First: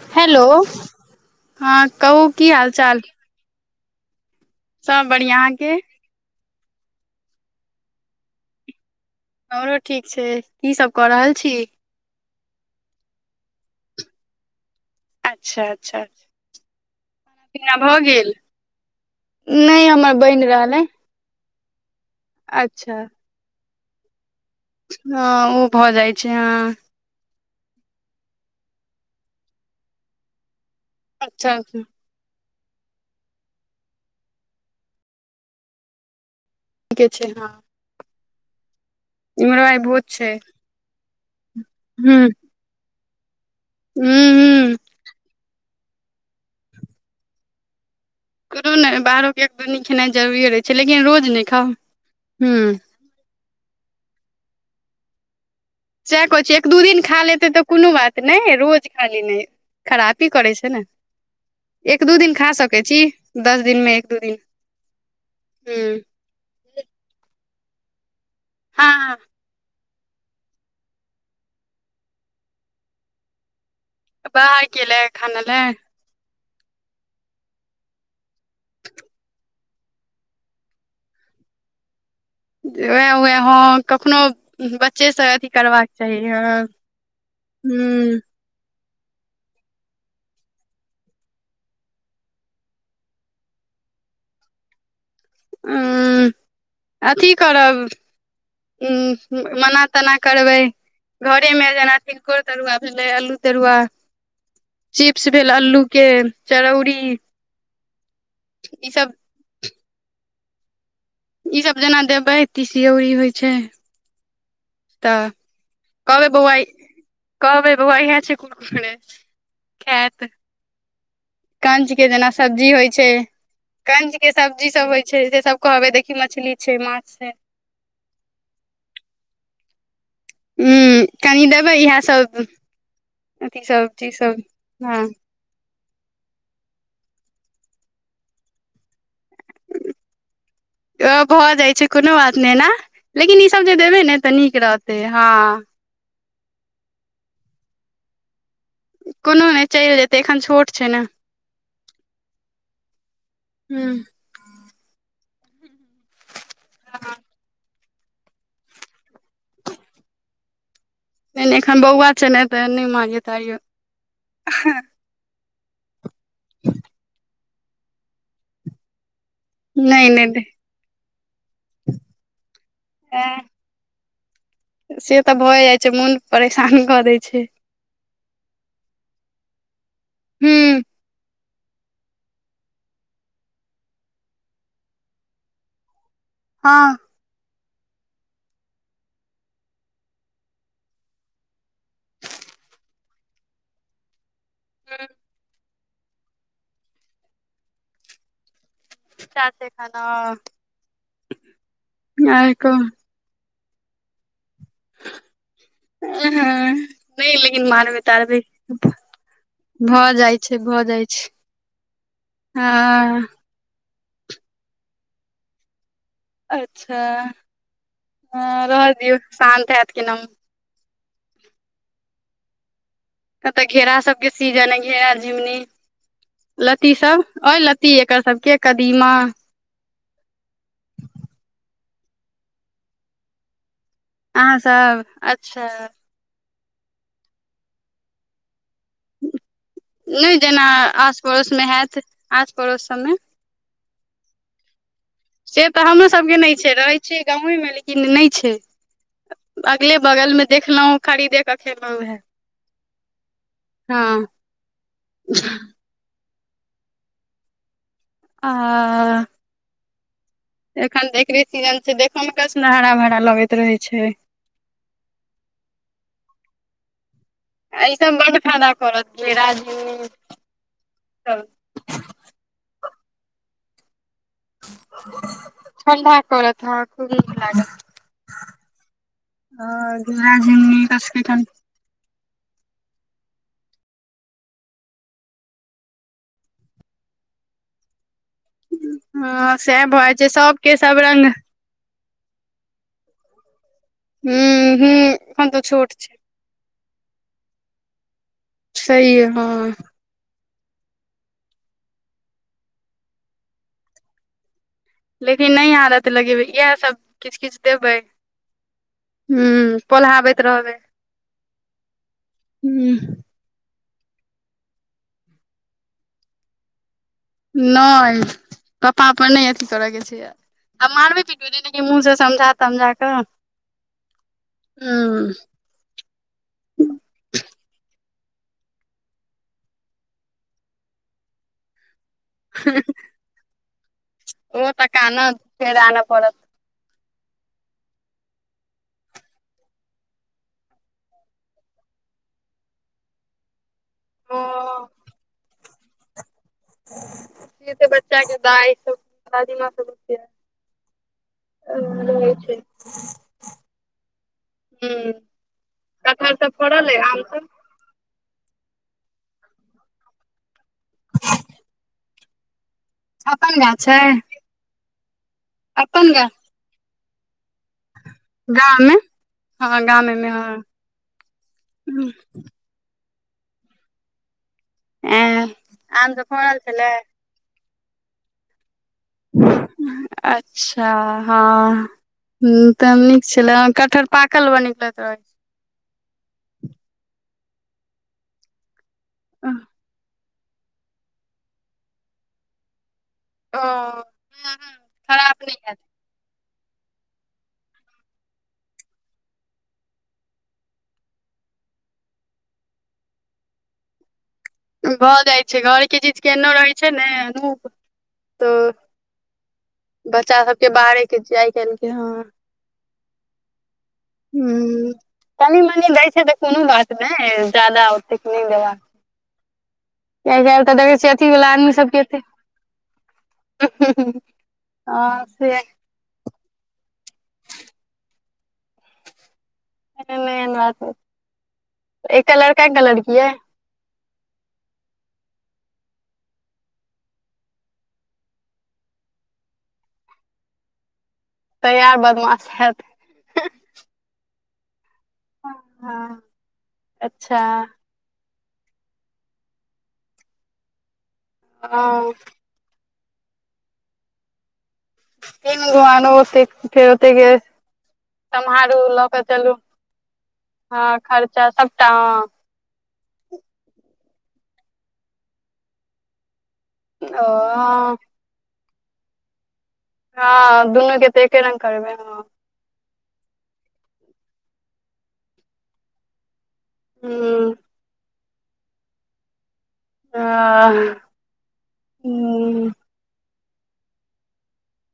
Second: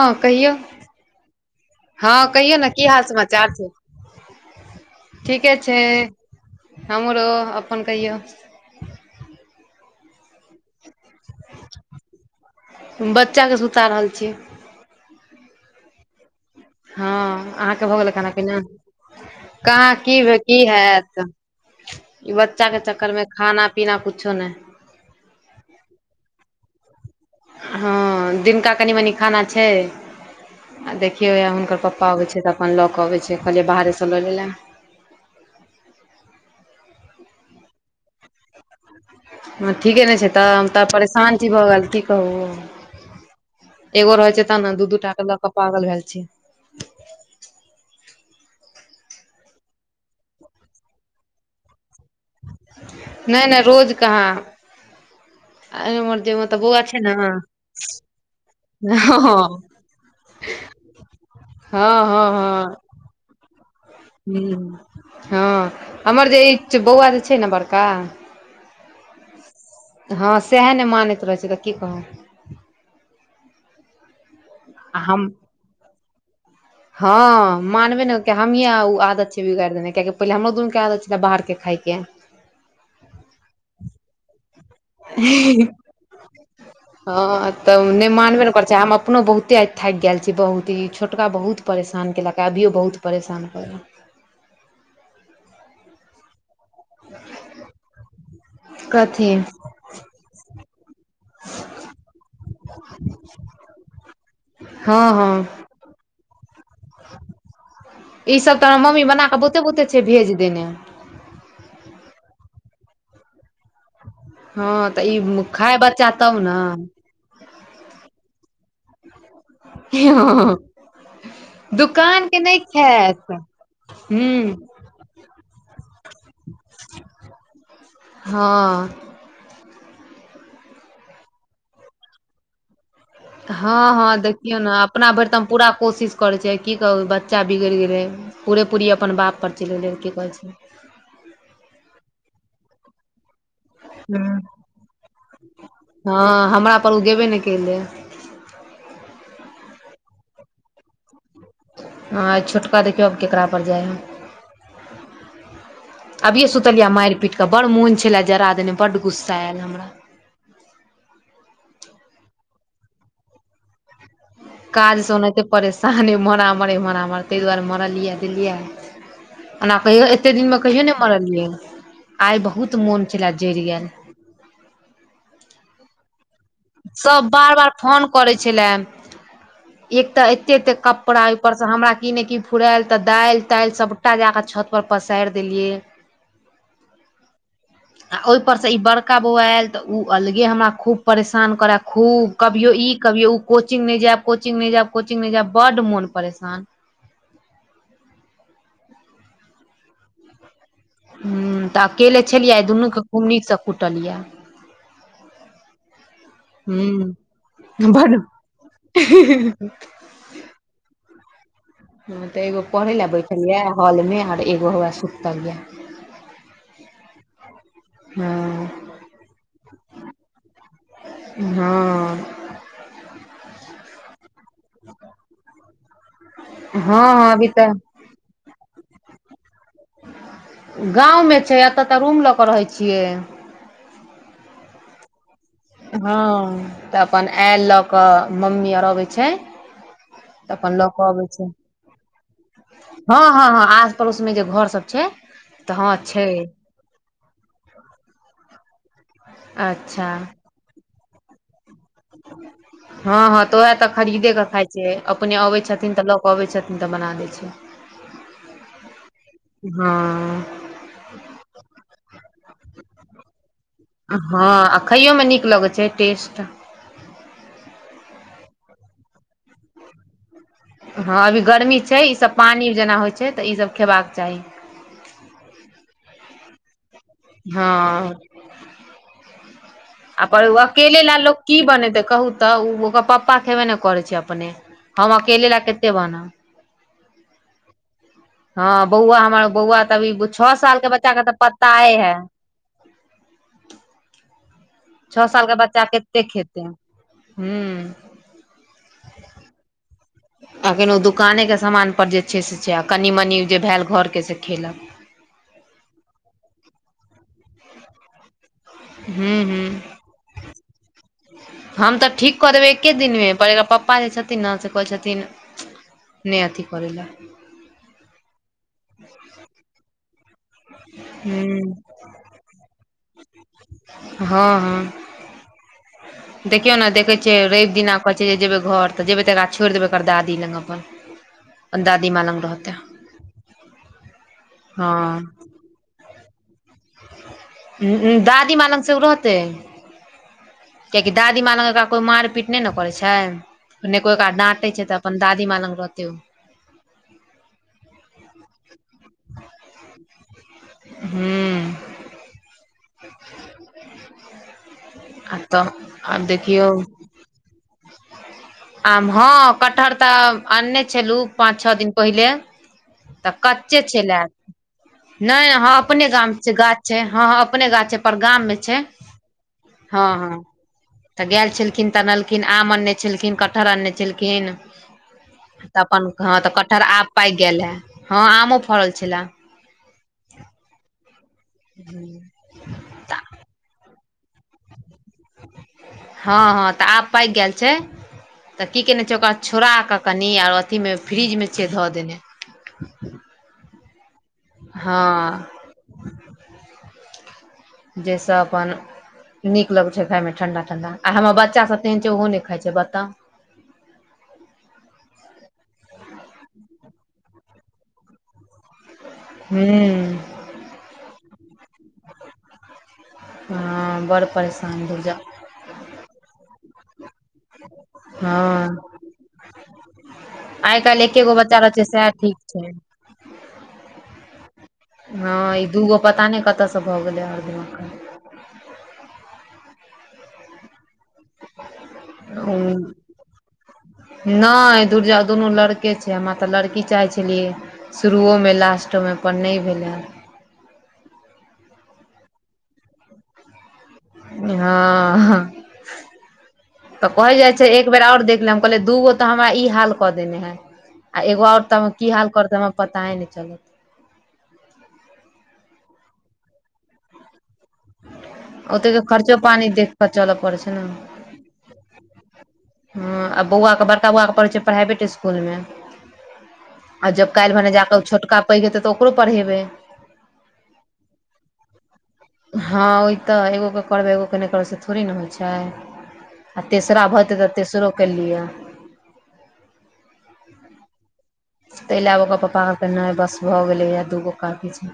हां हेलो कहियौ, हँ हां कहू कहियौ नैय की चाल हाल समा चार छैय, सब बढ़िया ठीके अहाँके छैय। हमरो अपन कहियौ हमरो ठीक छै, की सब कऽ रहल छी, बच्चा सब सुता रहल छी, अच्छा -अच्छा, हँ, खाना अहाँके भऽ गेलै खाना गेल पीना, नहि कहाँ हमर की, बनि की रहल अइ हेत, ई बच्चा के अच्छा चक्कर मे, खाना पीना कुछो नहि, हँ, ओ भऽ जाइ छै, हँ, हँ, दिनका कनि मनि खाना छै, आ देखियौ, य अच्छा अच्छा हुनकर प्पा प आबै छै तऽ, अपन लऽ कऽ अबै छै, कहलियै बाहरेसँ लऽ लेला, ठीके छै, इम्हरो हँ, आइ भोज ठीके ने छै तऽ, तब परेशान छी भऽ गेल, की हुँ कहू, हुँ एगो रहै छै त, त न, हुँ दू दूटा के ल क पागल भेल छी, को नहि, बाहरोके एक दनी खेनाइ जरूरीए रहै छै, लेकिन रोज नहि खाउ, हँ। नहि- नहि, रोज कहाँ, अरे हमर साह जे कहै छि, मतलब एक बौआ दू छै दिन ने खा हँ लेतै तऽ कुनु बात नैए, रोज खा ली नैय, खरापी करै छै ने, एक हँ दू दिन खा सकै छी, दस दिन नै‌ ह, हँ, हमर जे ई बौआ जे छै ने, बड़का, हँ-हँ, हँ सएह नहि मानैत रहै छै, तऽ की कहु, बाहर केला आ हम खान लए, हँ, मानबे ने कि, हमी आदत छै बिगारि देने, कियकि पहिले हमरो दुनू के आदत छलै बाहर के खायके, उएह -उएह ह, कखनो बच्चेसँ अथी हँ, करबाक चाही हँ तऽ नहि हूँ मानबे ने कर छै, हम अपनो बहुत ता थाकि गेल छी बहुत, ई छोटका बहुत परेशान कयलक या, अभियो बहुत परेशान करया, उ, अथी करब, कथी उ, मना तेना करबै, घरे में जेना तिलकोर तरुआ भेलै, अल्लू तरुआ हँ चिप्स हँ भेल अल्लू के, चरौरी ई सब तो मम्मी बना क, बहुते -बहुते छै भेज देने, ईसभ जेना देबै, तीसियौरी होइ छै, हँ, तऽ ई खााय बच्चा कहबै तब बौआ न, कहबै बौआ, इहा छै कुरकुरे, ह कंच के जेना सब्जी होइ छै, खायत कंच के हूं सब्जी सब होइ छै, से सब कहबै, देखी मछली छै, माछ छै, हँ, हूँ, कहि देबै इएह सब, अथी सब चीज हँ-हँ, सब देखियौ ने हँ अपना भरि तऽ हम पूरा कोशिश करै छिय, की कहू, बच्चा बिगड़ि गेलै, पूरे पूरी अपन बाप पर चिइल गेले, कहै छै, ओ भऽ जाइ छै, कोनो बात नहि एना, लेकिन ई सब जे देबै ने तऽ नीक रहतै, हँ। हँ, हमरा पर ओ गेबे नहि केले, कोनो नहि, चैले जेतै, एखन छोट छै ने, ह, छोटका देखियौ आब ककरापर जाइ या, ह अभिेए सुतेलियै मारि पीट क, बड़ मोन छेला जरा देने, बड गुस्सा आयल हमरा, नहि -नहि, एखन बौआ छै ने, तऽ नहि मारियो तारियो, स ओनाहिते परेशानी मरामरेै मरामर तय दुआरे मारलियैयैऽ देलियैयैऽ। ओना कहियो नहि नहि एत्ते दे दिन मे कहियो नय मारलियै। आइ बहुत मोन छलए एह जइर गैऽल। से तऽ भए जाइ छै मन सब बार -बार फोन करै छलय। एक तऽ एत्ते- एत्ते हूँ कपड़ा उपरसँ हमरा की नय की फुरायल तऽ दाइल ताइल सभटा जाकऽ छतपर पसाइर देलियै। हँ- आ ओय पर से ई बड़का बौउआ ऐल त उ अलगे हमरा खूब परेशान शान करै, खूब कभियो ई कभियो ओ कोचिंग नय जैब, कोचिंग नै जैब, कोचिंग नय जैब बड्ड मोन परेशान [unintelligible] हुं तऽ अकेले आर छलियैऽ आय् कहु दुन्नु के खूब नीकसँ कुटलियैऽ। [unintelligible] नय लेकिन मारबै बड तारबै, भऽ जाइ छै, भऽ जाइ छै। ह तऽ एगो पढ़य लय हँ बैठल यैऽहॉल मे आर एगो हयैऽ सुतल यैऽ। अच्छा, हं हँ रह दियौ शान्त हैत केनो। हँ- कतऽ घेरा सबके सीजन अय घेरा झिंगुनी। लत्ती सब हँ अभी अय तऽ लत्ती एकर सबके कदीमा गाँवमे छै एत तऽ रूम लऽ कऽ रहै छियै। अहाँ सब? अच्छा। हँ। तऽ अप्पन ऐल लऽ कऽ, मम्मी आओर अबै छै, नय तऽ जेना अपन लऽ कऽ आस अबै छै पड़ोसमे हैत, आस पड़ोस सबमे हँ- हँ- हँ आस पड़ोस मे जे घर सब छै। से तऽ हमरोसभके नय छै रहै छियै गांवेमे लेकिन नय छै। अगले अच्छा बगल में देखलहुं, खरीदे के खेलहुं। हँ- हँ तऽ उहैऽ तऽ हँ खरीदे के खाइ छियै अपने अबै छथ्- छथिन तऽ लऽ कऽ अबै छथिन तऽ बना दै छै। आ- हँ- एखन त एकरे सीजन छै। देख में कै सुन् हरा- भरा लगैत रहै छै। हँ आ खाइयो मे नीक लगैत छै टेस्ट आ ईसभ बड्ड फायदा करत। घेरा, झिंगुनी हँ अभी सब गर्मी छै ईसभ पानि जेना होइ छै तऽ ईसभ खेबाक चाही। ठण्डा करतऽ, हंं खूब नीक लागत। हँ ह आ घेरा परु झिंगुनी अकेले लय लोक कसकैठन की बनेतै कहू? तऽ उ-ओ ओकर पप्पा खेब्बे ने करै छै अपने हम अकेले लय कत्ते बनाउ। हँ बौआ हमर हँ बौआ सएह भऽ तऽभी जाइ छै छओ सबके साल के सब बच्चाे के रंग त पत्- ताये है। हूं हूं छओ साल एखन के तऽ बच्चा छोट छै कत्ते खेतै? हूं- सहीए, हँ- अखन ओ दुकानेके समानपर जे छै से छै आ कनि मनि जे भैल घरके से खेलक। लेकिन नय आदत लगेबै, इहैऽसब किछ किछ देबै। हूं -हुं- पोल्हाबैत रहबै हम तऽ ठीक क देबै एक्के हूं दिनमे। पर एकर पप्पा जे छथिन ने से कहै छथिन नय अथी करै लय। नय पप्पा पर नय अथी करय के छै। अब मारबे की हूं केली, मुँह से समझा तमझा कऽँ। हँ- हँ। [inaudible] देखियौ ने देखै छियै रवि दिना कहैत छै जेबै घर, तऽ जेबै तऽ एकरा छोड़ि देबै ओ एककर दादी लग अपन। दादी माल लंग। ओ तऽ हँ कानत, फेर आन पड़त। ह, दादी माँ लग से ओ रहतै। कियकि दादी माँ लग, एकरा कोई मार पीट नहि ने करै छै। नई कोई एकरा डटे ओ छै, तऽ अपन दादीमाँ लग रहतै ओ। सेत बच्चाके दाइ सब दादीमाँ सब हूँ आ उ रहै छै। [inaudible] हुँ। आ तऽ आब देखियौ। सब आम, हँ कटहर तऽ आनने छलहु, पाँच छओ दिन पहिले। तऽ अपन गाछ कच्चे छै लए, नहि अपने गाम गाछ छै, ह अपने गाछ छै। गाम मे छै, गाममे हँ- हँ तऽ गेल छलखिन, त अनखिन आ छलखिन कटहर आनने छलखिन, ऐं तऽ अपन आम सब हँ तऽ फड़ल कटहर छलै आब पाइक गेल है, ज हँ आमो फड़ल छलए। अच्छा! हँ। ह तऽ नीक छलै, कटहर पाकल ब निकलैत रहै। हँ- हँ, तऽ आब पाकि गेल छै, तऽ की केने छै, ओकरा छोड़ कऽ। कनि आर अथीमे फ्रिजमे छियै धऽ देने। ओ। हँ। खराब नहि हैत जाहिसँ अपन नीक लगै छै खाायमे ठंडा- ठंडा, आ हमर बच्चा सब तहन छै ओहो नहि खाइ छै बताउ। भऽ जाइत छै, घरके चीज के एनो रहैत छै ने अनूप, तऽ हूँ बच्चा सबके बाहारे के, आइ काल्हिके हँ। हँ बड़ परेशानी धूर जो। कनि मनी दै छै तऽ कोनो बात नहि, ज्यादा ओतेक नहि हँ देबाक कियाकि तऽ आइ देखै काल्हि छियै एके अथी गो वाला बच्चा आदमी रहै छै, सबके सएह एते ठीक छै। हँ हँ, से ई दूगो पता नहि कतऽ से भऽ गेलै, हरदिम के। नहि एन बात बाजू, एकटा लड़का, एकटा लड़की अय? नहि धूरर्जा दुनू लड़के छै, हमरा तऽ लड़की चाहै छलियै। [inaudible] शुरुओमे लास्टोमे पर नहि भेलै। तै आर बदमाश हैत। हँ, हँ तऽ कहै अच्छा जाइ छै, एक एकबेर और देख ले, हम कहले दूगो तऽ हमरा ई हाल क देने है, आ एगो और तऽ की हँ हाल करते। [inaudible] पता नहि चलत। तीन घवानो ओत फेरोते के सम्हारो ओतेक लऽ के खर्चो चलू, पानी देख कऽ चलऽ पड़ै छै ने हँ, खर्चा सबटा हँ। ह, आ बौआके बड़का बौआ के पढ़ै छै, प्राइवेट इसकुल मे। आ ओ जब काल्हि भेने जा कऽ, हँ ओ छोटका पैघ हेतै तऽ ओकरो पढ़ेबै। हँ, दुनूके तऽ एके रङ्ग करबै हम। हँ ओय त एगो क करबै एगो क नहि करबै, से थोड़ी न होइ छय। आ तेसरा भऽ जेतै तऽ हूँ तेसरो क लिय। [unintelligible] तय लए ओकर हूँ पप्पा कहकै नहि, बस भऽ गेलैए दूगो काफी छै।